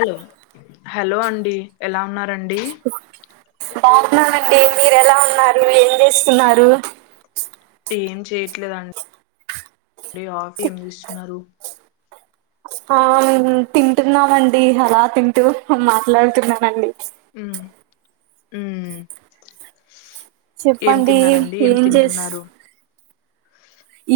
Hello hello అండి ఎలా ఉన్నారండి. బాగున్నానండి మీరు ఎలా ఉన్నారు ఏం చేస్తున్నారు. ఏం చేయట్లేదన్ డి ఆఫీ ఏం దీస్తున్నారు హా నేను తింటున్నామండి అలా తింటూ మాట్లాడుతున్నానండి ఉమ్ ఉమ్మ్మ్ ఏం చెప్పండి తిన్నారండి ఏం తింటున్నారు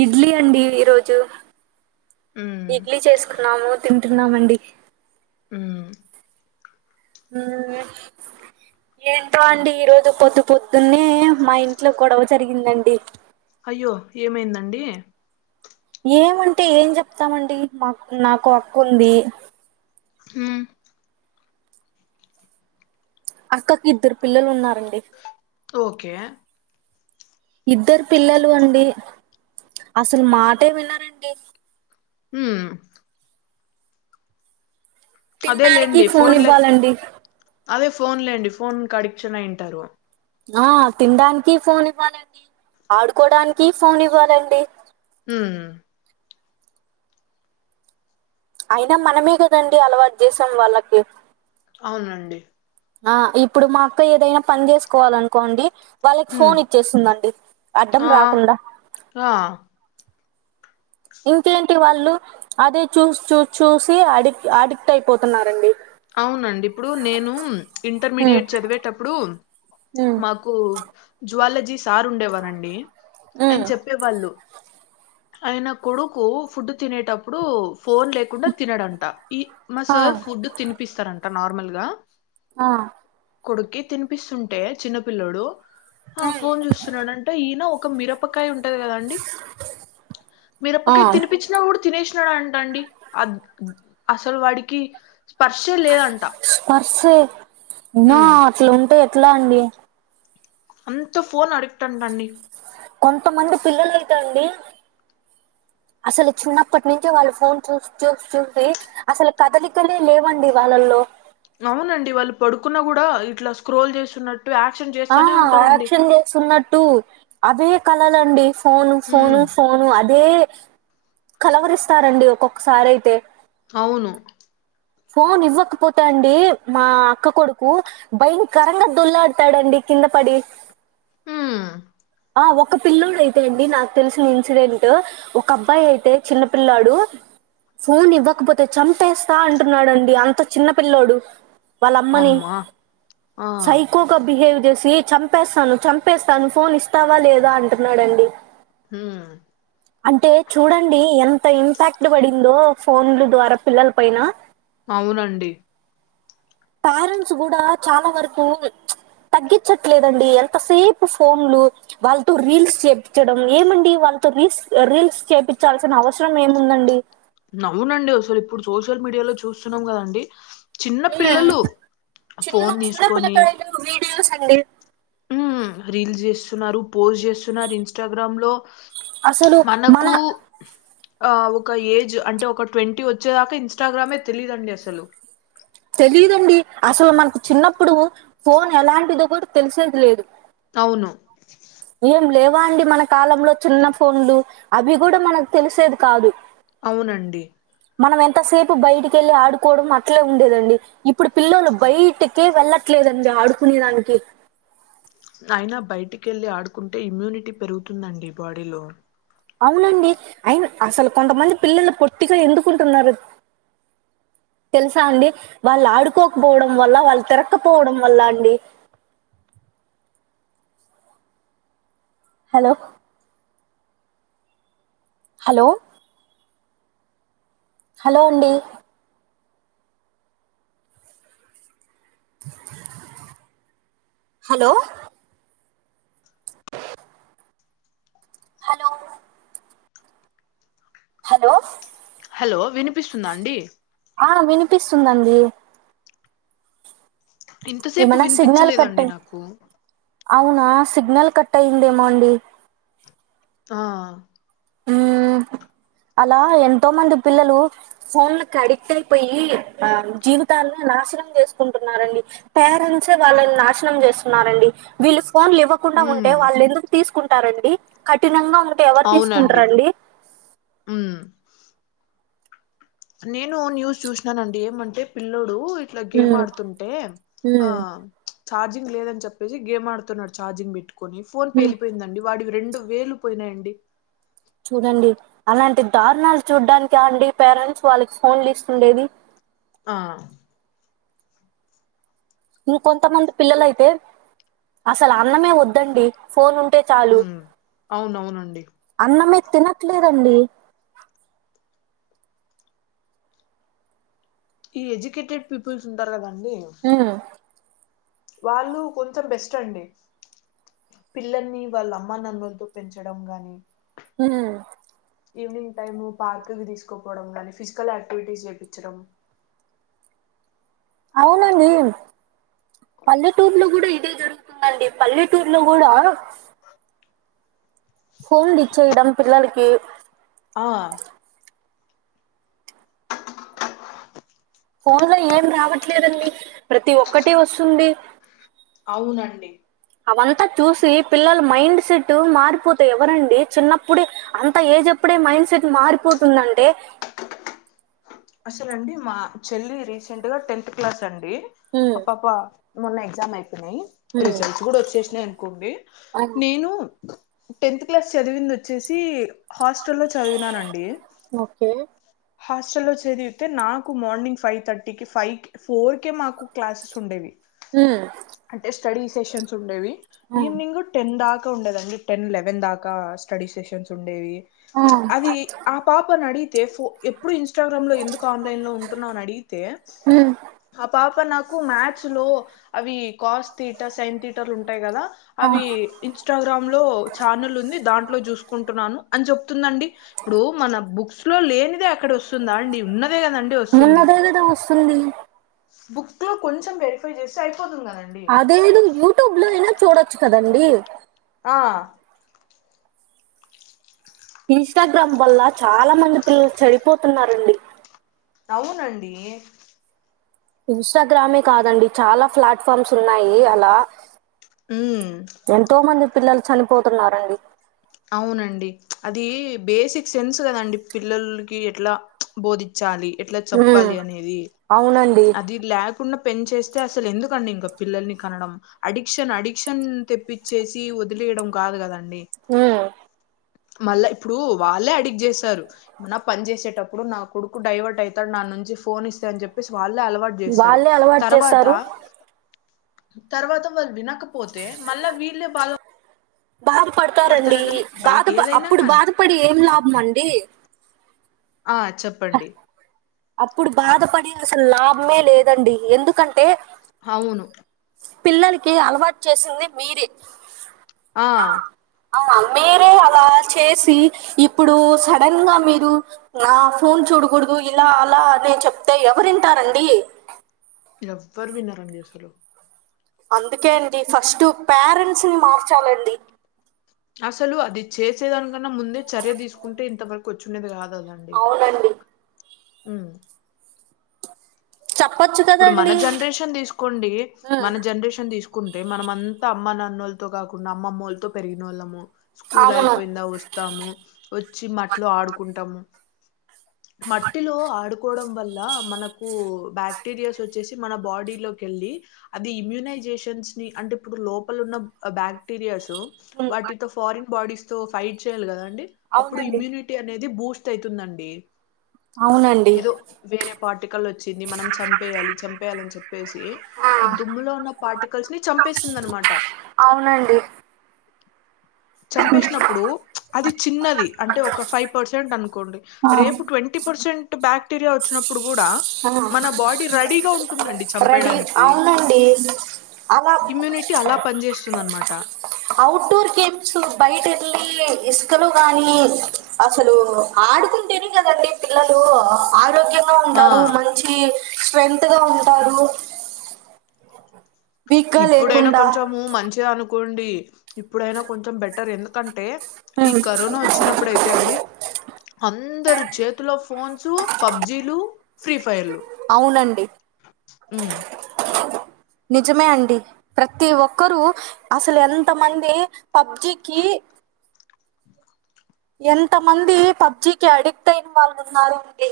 ఇడ్లీ అండి ఈరోజు ఉమ్ ఇడ్లీ చేసుకున్నాము తింటున్నామండి ఊమ్ ఊ వ్వె ఏంటో అండి ఈ రోజు పొద్దు పొద్దున్నే మా ఇంట్లో గొడవ జరిగిందండి అయ్యో ఏమైందండి ఏమంటే ఏం జెప్తామండి మాక్ నాకో అక్కుంది హుమ్ అక్కక్ ఇద్దర్ పిల్లలు ఉన్నారండి ఓకే ఇద్దరు పిల్లలు అండి అసలు మాటే వినరె ఊహ్మ్ అదే తినడానికి లేండి ఫోన్ లేత్ ఇవ్వాలండి అదే ఫోన్ లేండి ఫోన్ కడిక్షన్ అయ్యుంటారు ఆ తిండానికి ఫోన్ ఇవ్వాలండి ఆడుకోవడానికి ఫోన్ ఇవ్వాలండి ఉమ్మ్ అయినా మనమే కదండి అలవాట్ జేసాం వాళ్ళకి అవునండి ఆ ఇప్పుడు మా అక్క ఏదైనా పన్ చేసుకోవాలనుకోండి వాళ్ళక్ ఉమ్ ఫోన్ ఇచ్చేస్తుందండి అడ్డం ఆ రాకుండా ఆ ఇంకేంటి వాళ్ళు అదే చూస్ చూస్ చూసి అడిక్ అడిక్ట్ అయిపోతున్నారండి అవునండి ఇప్పుడు నేను ఉమ్ ఇంటర్మీడియట్ చదివేటప్పుడు మాక్ కు జువాలజీ సార్ ఉండేవారండి ఉమ్ ఆయన్ చెప్పేవాళ్ళు అయన కొడుకు ఫుడ్ తినేటప్పుడు ఫోన్ లేక్ కుండా తినడంట ఈ మా ఆ సార్ ఫుడ్ తినిపిస్తారంట నార్మల్ గా ఆ కొడుక్కి తినిపిస్తుంటే చిన్నపిల్లోడు ఆ ఫోన్ చూస్ తున్నాడంట ఈన ఒక మిరపకాయ్ ఉంటద్ కదాండి ఆ మిరపకాయ్ తినిపిచి చినప్పుడు తినేష్ నాడ్ అంట అండి అద్ అసల్ వాడికి స్పర్శల్ స్పర్సె న్నా ఉమ్, అట్లుంటే ఎట్ల అండి అంత ఫోన్ అడిక్ట్ అంటండి కొంతమంది పిల్లల్ అయితండి అసలు చిన్నప్పటి నుంచి వాళ్ళు ఫోన్ చూస్ చూస్ చూసి అసలు కదలికలే లేవండి వాళ్ళల్లో అవునండి వాళ్ళు పడుకున్న కూడా ఇట్లా స్క్రోల్ చేస్తున్నట్ టు యాక్షన్ జ్ ఆ ఆక్షన్ చేస్తున్నట్టు అదే కలలండి ఫోను ఫోను హ్మ్. ఫోను అదే కలవరిస్తారండి ఒక్కొక్కసారయితే అవును ఫోన్ ఇవ్వకపోతే అండి మా అక్క కొడుకు భయం కరంగా దొల్లాడుతాడండి కింద పడి ఊ ఆ ఒక్క పిల్లుడు అయితే అండి నాకు తెలిసిన ఇన్సిడెంట్ ఒక అబ్బాయ్ అయితే చిన్న పిల్లాడు ఫోన్ ఇవ్వకపోతే చంపేస్తా అంటున్నాడండి అంత చిన్నపిల్లోడు వాళ్ళ అమ్మని హమ్మా! ఆ! సైకో కొ బిహేవ్ జేసీ చంపేస్సాను చంపేస్తాను ఫోన్ ఇస్తావా లేదా అంటున్నాడండి హూ అంటే చూడండి ఎంత ఇంపాక్ట్ బడిందో ఫోన్లు ద్వారా పిల్లల్ పైన అవునండి పారెంట్స్ గూడా చాలా వరకు తగ్గిచ్చట్లేదండి ఎంతసేపు ఫోన్లు వాళ్ తో రీల్స్ చేపిచ్చడం ఏమండి వాళ్ తో రీల్స్ రీల్స్ చేపించాల్సిన అవసరం ఏముందండి నవునండి అసలు ఇప్పుడు సోషల్ మీడియాలో చూస్సున్నాం గదండి చిన్న హ్మ్ పిల్లలు చిన్న ఫోన్ చిన్న దీసుకొని పిల్లకాయలు వీడియోస్ అండి హ్మ్ రీల్స్ జేస్సున్నారు పోస్ట్ జేస్సున్నారు ఇన్స్టాగ్రామ్ లో అసలు మన మనకూ ఆ ఒక ఏజ్ అంటే ఒక ట్వంటీ వచ్చేదాకా ఇన్స్టాగ్రామే తెలీదండి అసలు తేలీదండి అసలు మనకు చిన్నప్పుడూ ఫోన్ ఎలాంటిదో కూడ తెలిసేది లేదు అవును ఏం లేవా అండి మన కాలంలో చిన్న ఫోన్లు అవి గూడ మనకు తెలిసేది కాదు అవునండి మనం ఎంతసేపు బయటికి ఎళ్ళి ఆడుకోవడం అట్లే ఉండేదండి ఇప్పుడు పిల్లోలు బయటి కీ వెళ్లట్లేదండి ఆడుకునే దానికి అయినా బయటికి ఎళ్ళి ఆడుకుంటే ఇమ్యూనిటీ పెరుగుతుందండి బాడీలో అవునండి అయిన అసలు కొంతమంది పిల్లలు పొట్టిగా ఎందుకుంటున్నారు తెలుసా అండి వాళ్ళు ఆడుకోక్పోవడం వల్ల వాళ్ తిరక్కపోవడం వల్ల అండి హలో హలో హలో అండి హలో హలో హలో హలో వినిపిస్సుందా అండి ఆ వినిపిస్సుందండీ ఇంతసేపు ఏమనా సిగ్నల్ కట్ వినిపించలేదండి అయ్ నాకు అవునా సిగ్నల్ కట్ అయిందేమో అండి ఆ అలా ఎంతో మంది పిల్లలు ఫోన్లకు అడిక్ట్ అయ్ పొయ్యి ఆ జీవితాల్ని నాశనం జేసుకుంటున్నారండి పేరెంట్సే వాళ్ళని నాశనం జేస్సున్నారండి వీళ్ళు ఫోన్లు ఇవ్వ కుండా ఉమ్ ఉంటే వాళ్ళు ఎందుకు తీసుకుంటారండి కఠినంగా ఉంటే ఎవ అవునా అండి ఊ నేనూ న్యూస్ చూసినానండి ఏమంటే పిల్లోడూ ఇట్ల గేమ్ ఉమ్, ఆడుతుంటే ఆ ఉమ్. ఛార్జింగ్ లేదని చెప్పేసి గేమ్ ఆడుతున్నాడు ఛార్జింగ్ పెట్టుకని ఫోన్ ఉమ్, పేలిపోయిందండి వాడివి రెండు వేలు పోయినాయండి చూడండి అలాంటి దారుణాలు చూడ్డానికి అండి పేరెంట్స్ వాళ్ళకి ఫోన్లు ఇస్తుండేది ఆ ఇంకొంతమంది పిల్లలైతే అసలు అన్నమే వద్దండి ఫోన్ ఉంటే ఉ చాలు అవునవునండి అన్నమే తినట్లేరండి ఈ ఎడ్యుకేటెడ్ పీపుల్స్ ఉంటారు కదండి ఆ వాళ్ళు కొంచెం బెస్ట్ అండి పిల్లల్ని వాళ్ళ అమ్మనాన్నలతో పెంచడం గాని ఆ ఈవినింగ్ టైమ్ పార్క్ తీసుకోపోవడం కనీ ఫిజికల్ యాక్టివిటీస్ చేయించడం అవునండి పల్లెటూర్ లో కూడా ఇదే జరుగుతుందండి పల్లెటూర్ లో కూడా ఫోన్లు ఇచేయడం పిల్లలకి ఆ ఫోన్ లో ఏం రావట్లేదండి ప్రతి ఒక్కటి వస్తుంది అవునండి అవంతా చూసి పిల్లల మైండ్ సెట్ మారిపోతె ఎవరండి చిన్నప్పుడే అంత ఏజప్పుడే మైండ్ సెట్ మారిపోతుందంటే అసలు అండి మా చెల్లి రీసెంట్ గా టెన్త్ క్లాస్ అండి ఉమ్ ఆ పాప మొన్న ఎగ్జామ్ అయిపోయినాయి ఉమ్ రిజల్ట్స్ కూడా వచ్చేసినాయి అనుకోండి ఆ నేను టెన్త్ క్లాస్ చదివింది వచ్చేసి హాస్టల్లో చదివినానండి ఓకే హాస్టల్ లోంచి చదివితే నాకు మార్నింగ్ ఫైవ్ థర్టీ కి ఫైవ్ కి ఫోర్ కే మాకు క్లాసెస్ ఉండేవి ఊ అంటే స్టడీ సెషన్స్ ఉండేవి ఆ ఈవినింగ్ టెన్ దాకా ఉండేదండి టెన్ లెవెన్ దాకా స్టడీ సెషన్స్ ఉండేవి ఆ అది ఆ పాపనిడిగితే ఫో ఎప్పుడు ఇన్స్స్ట గ్రామ్లో ఎందుకు ఆన్లైన్ లో ఉంటున్నావాని అడిగితే ఉమ్ ఆ పాప నాకు మ్యాథ్స్ లో అవి కాస్ థిట సైన్ థిటలు ఉంటాయి కదా అవి ఇన్స్టాగ్రామ్ లో ఛానల్ ఉంది దాంట్లో చూసుకుంటున్నాను అని చెప్తుందండి ఇప్పుడు మన బుక్స్ లో లేనిదే అక్కడ వస్తుందా అండి ఉన్నదే కదండి వస్తుంది ఉన్నదే కదా వస్తుంది బుక్ లో కొంచెం వెరిఫై చేసి అయిపోతుంది కదం అదేనా యూట్యూబ్ లో అయినా చూడొచ్చు కదండి ఆ ఇన్స్టాగ్రామ్ వల్ల చాలా మంది పిల్లలు చడిపోతున్నారండి అవునండి ఇన్స్టాగ్రామే కాదండి చాలా ప్లాట్ఫామ్స్ ఉన్నాయి అలా ఊ ఎంతో మంది పిల్లలు చనిపోతున్నరండి అవునండి అది బేసిక్ సెన్స్ కదండి పిల్లలకి ఎట్లా బోధిచ్చాలి ఎట్లా ఉమ్ చెప్పాలి అనేది అవునండి అది లేకుండా పెన్చేస్తే అసలు ఎందుకండి ఇంకా పిల్లల్ని కనడం అడిక్షన్ అడిక్షన్ తెప్పిచ్చేసి వదిలేయడం కాదు కదండి ఊ మళ్ళా ఇప్పుడు వాళ్ళే అడిక్ట్ చేశారు మన పని చేసేటప్పుడు నా కొడుకు డైవర్ట్ అయితాడు నా నుంచి ఫోన్ ఇస్తే అని చెప్పేసి వాళ్ళే అలవాటు జేస్తారు వాళ్ళే అలవాటు తర్వాత చేస్తారు తర్వాత వాళ్ళు వినకపోతే మళ్ళా వీళ్ళే బాధ బాధపడతారండి బయట బాధప ఏదైనా అప్పుడు గాని బాధపడి ఏం లాభం అండి ఆ చెప్పండి అప్పుడు బాధపడి అసలు లాభమే లేదండి ఎందుకంటే అవును పిల్లలకి అలవాటు చేసింది మీరే ఆ ఆ మీరే అలా చేసి ఇప్పుడు సడన్ గా మీరు నా ఫోన్ చూడకూడదు ఇలా అలా నే చెప్తే ఎవరింటారండి ఎవ్వర్ వినరండి అసలు అందుకే అండి ఫస్ట్ పేరెంట్స్ ని మార్చాలండి అసలు అది చేసేదానికన్నా ముందే చర్య తీసుకుంటే ఇంతవరకు వచ్చుండేది కాదద అవునండి ఉ చెప్పొచ్చు ఇప్పుడు మన కదండి జనరేషన్ తీసుకోండి మన జనరేషన్ తీసుకో కుంటే మనం అంత అమ్మ నాన్నోళ్లతో కాకుండా అమ్మమ్మోళ్లతో పెరిగినోళ్ళము స్కూల్ అవును అయిపోయిందా వస్తాము వచ్చి మట్లో ఆడుకుంటాము మట్టిలో ఆడుకోవడం వల్ల మనకు బ్యాట్ క్టీరియాస్ వచ్చేసి మన బాడీలోకెళ్ళి అది ఇమ్యూనైజేషన్స్ ని అంటే ఇప్పుడు లోపల ఉన్న ఆ బ్యా క్టీరియాస్ ఉమ్, వాటితో ఫారిన్ బాడీస్ తో ఫైట్ చేయాలి కదా అండి అప్పుడు ఇమ్యూనిట్ టీ అనేది బూస్ట్ అయితుందండి అవునండి ఏదో వేరే పార్టికల్ వచ్చింది మనం సం పేయాలి చంపేయాలని చెప్పేసి ఈ దుమ్ములో ఉన్న పార్టికల్స్ ని చంపేస్తుంది అనమాట అవునండి చంపేసినప్పుడు అది చిన్నది అంటే ఒక ఫైవ్ పర్సెంట్ అనుకోండి ఆ రేపు ట్వంటీ పర్సెంట్ బాక్టీరియా వచ్చినప్పుడు కూడా ఆ మన బాడీ రెడీగా ఉంటుందండి రెడీ చంపేయడానికి అవునండి అలా ఇమ్యూనిట్ టీ అలా పని చేేస్తుంది అనమాట ఔట్ డోర్ గేమ్స్ బయటెళ్ళి ఇసుకలో గాని అసలు ఆడుకుంటేనే కదండి పిల్లలు ఆరోగ్యం గా ఆ ఉంటారు మంచి స్ట్రెంగ్త్ గా ఉంటారు వీక్ గా ఇప్పుడైనా లేకుండా కొంచము మంచిగా అనుకోండి ఇప్పుడైనా కొంచెం బెటర్ ఎందుకంటే ఈ కరోనా వచ్చినప్పుడు అయితే అండి అందరు చేతిలో ఫోన్సు పబ్జీలు ఫ్రీ ఫైర్లు అవునండి ఉమ్, నిజమే అండి ప్రతి ఒక్కరూ అసలు ఎంత మంది పబ్జికి ఎంత మంది పబ్జికి అడిక్ట్ అయిన వాళ్ళు ఉన్నారో అండి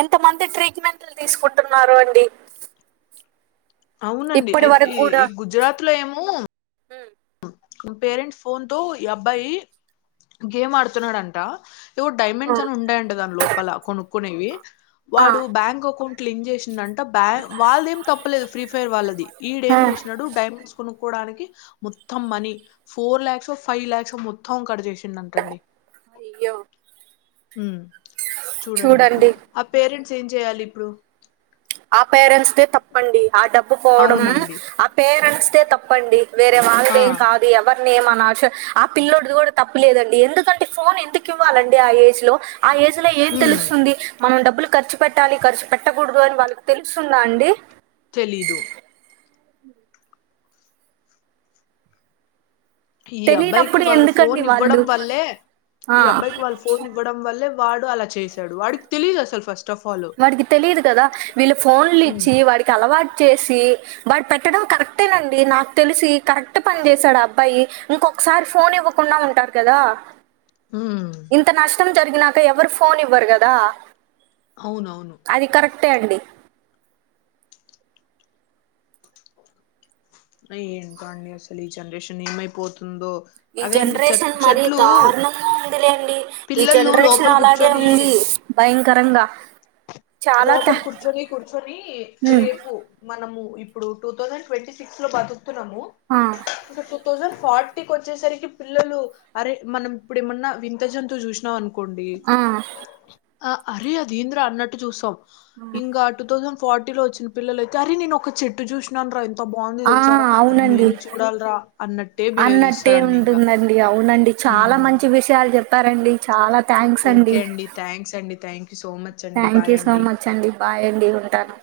ఎంత మంది ట్రీట్మెంట్లు తీసుకుంటున్నారో అండి అవునండి ఇప్పటి అయితే వరకు ఈ కూడా ఈ గుజరాత్ లో ఏమో పేరెంట్స్ ఫోన్ తో ఈ అబ్బాయి గేమ్ ఆడుతున్నాడంట డైమండ్స్ అని ఉంటాయంట దాని లోపల కొనుక్కునేవి వాడు బ్యాంక్ అకౌంట్ లింక్ చేసి అంట బ్యా వాళ్ళది ఏం తప్పులేదు ఫ్రీ ఫైర్ వాళ్ళది వీడు ఏం ఆ చేసినడు డైమండ్స్ కొనుకోడానికి మొత్తం money four lakhs five lakhs మొత్తం మొత్తం కట్ చేసిండ అంటండి అయ్యో ఉమ్ చూడండి ఆ పేరెంట్స్ ఏం చేయాలి ఇప్పుడు ఆ పేరెంట్స్ దే తప్పండి ఆ డబ్బు పోవడం అవునండి ఆ పేరెంట్స్ దే తప్పండి వేరే ఆ వాళ్ళదెం కాదు ఎవరిని ఏం అనాల్సి ఆ పిల్ల్లోడిది కూడా తప్పు లేదండి ఎందుకంటే ఫోన్ ఎందుకు ఇవ్వాలండి ఆ ఏజ్ లో ఆ ఏజ్ లో ఏం ఉమ్ తెలుస్తుంది మనం డబ్బులు ఖర్చు పెట్టాలి ఖర్చు పెట్టకూడదు అని వాళ్ళకి తెలుస్తుందా అండి తెలీదు ఈ అబ్బాయికి తెలియనప్పుడు వాళ్ళు ఫోన్ ఎందుకండి ఇవ్వడం వాళ్ళు వల్లే ఆ ఈ అబ్బాయికి వాళ్ళు ఫోన్ ఇవ్వ డం వల్లే వాడు అలా చేశాడు వాడికి తెలిదు అసలు ఫస్ట్ ఆఫ్ ఆల్ వాడికి తెలిదు కదా వీళ్ళు ఫోన్లు ఉమ్ ఇచ్చి వాడికి అలవాటు చేసి వాడు పెట్టడం కరెక్టేనండి నాకు తెలిసి కరెక్ట్ పని చేసాడు ఆ అబ్బాయి ఇంకొకసారి ఫోన్ ఇవ్వకుండా ఉంటారు కదా ఉమ్మ్ ఇంత నష్టం జరిగినాక ఎవరు ఫోన్ ఇవ్వరు కదా అవునవును అది కరెక్టే అండి అ ఏంటో అండి అసలు ఈ జనరేషన్ ఏమైపోతుందో ఈ అదే అండి చె జనరేషన్ మరి చెట్లు దారుణంగా ఉందిలేండి ఈ పిల్లలు జనరేషన్ లోపల అలాగే కూర్చొని ఉంది భయంకరంగా చాలా థా లోపల కూర్చొని కూర్చొని ఉమ్, రేపు మనము ఇప్పుడు టూ థౌజండ్ ట్వంటీ సిక్స్ లో బతుకున్నాము ఇంక టు థౌసండ్ ఫార్టీకి వచ్చేసరికి పిల్లలు అరే మనం ఇప్పుడు ఏమన్నా వింతజంతువు చూసినాం అను కొండి ఆ అరే అదేంది రా అన్నట్టు చూస్తాం ఇంకా టూ థౌసండ్ ఫార్టీలో వచ్చిన పిల్లయితే అరే నేను ఒక చెట్టు చూసి నను రా ఎంత బాగుంది ఆ తెలుసారా అరే అవునండి నేను చూడాలరా అన్నట్టే బిహేవ్ అన్నట్టే చేస్తారండి ఇంకా ఉంటుందండి అవునండి చాలా మంచి విషయాలు చెప్పారండి చాలా థ్యాంక్స్ అండి ఓకే థ్యాంక్స్ అండి. థ్యాంక్ యూ సో మచ్ అండి. Thank you bye so much అండి బాయ్ అండి ఉంటాను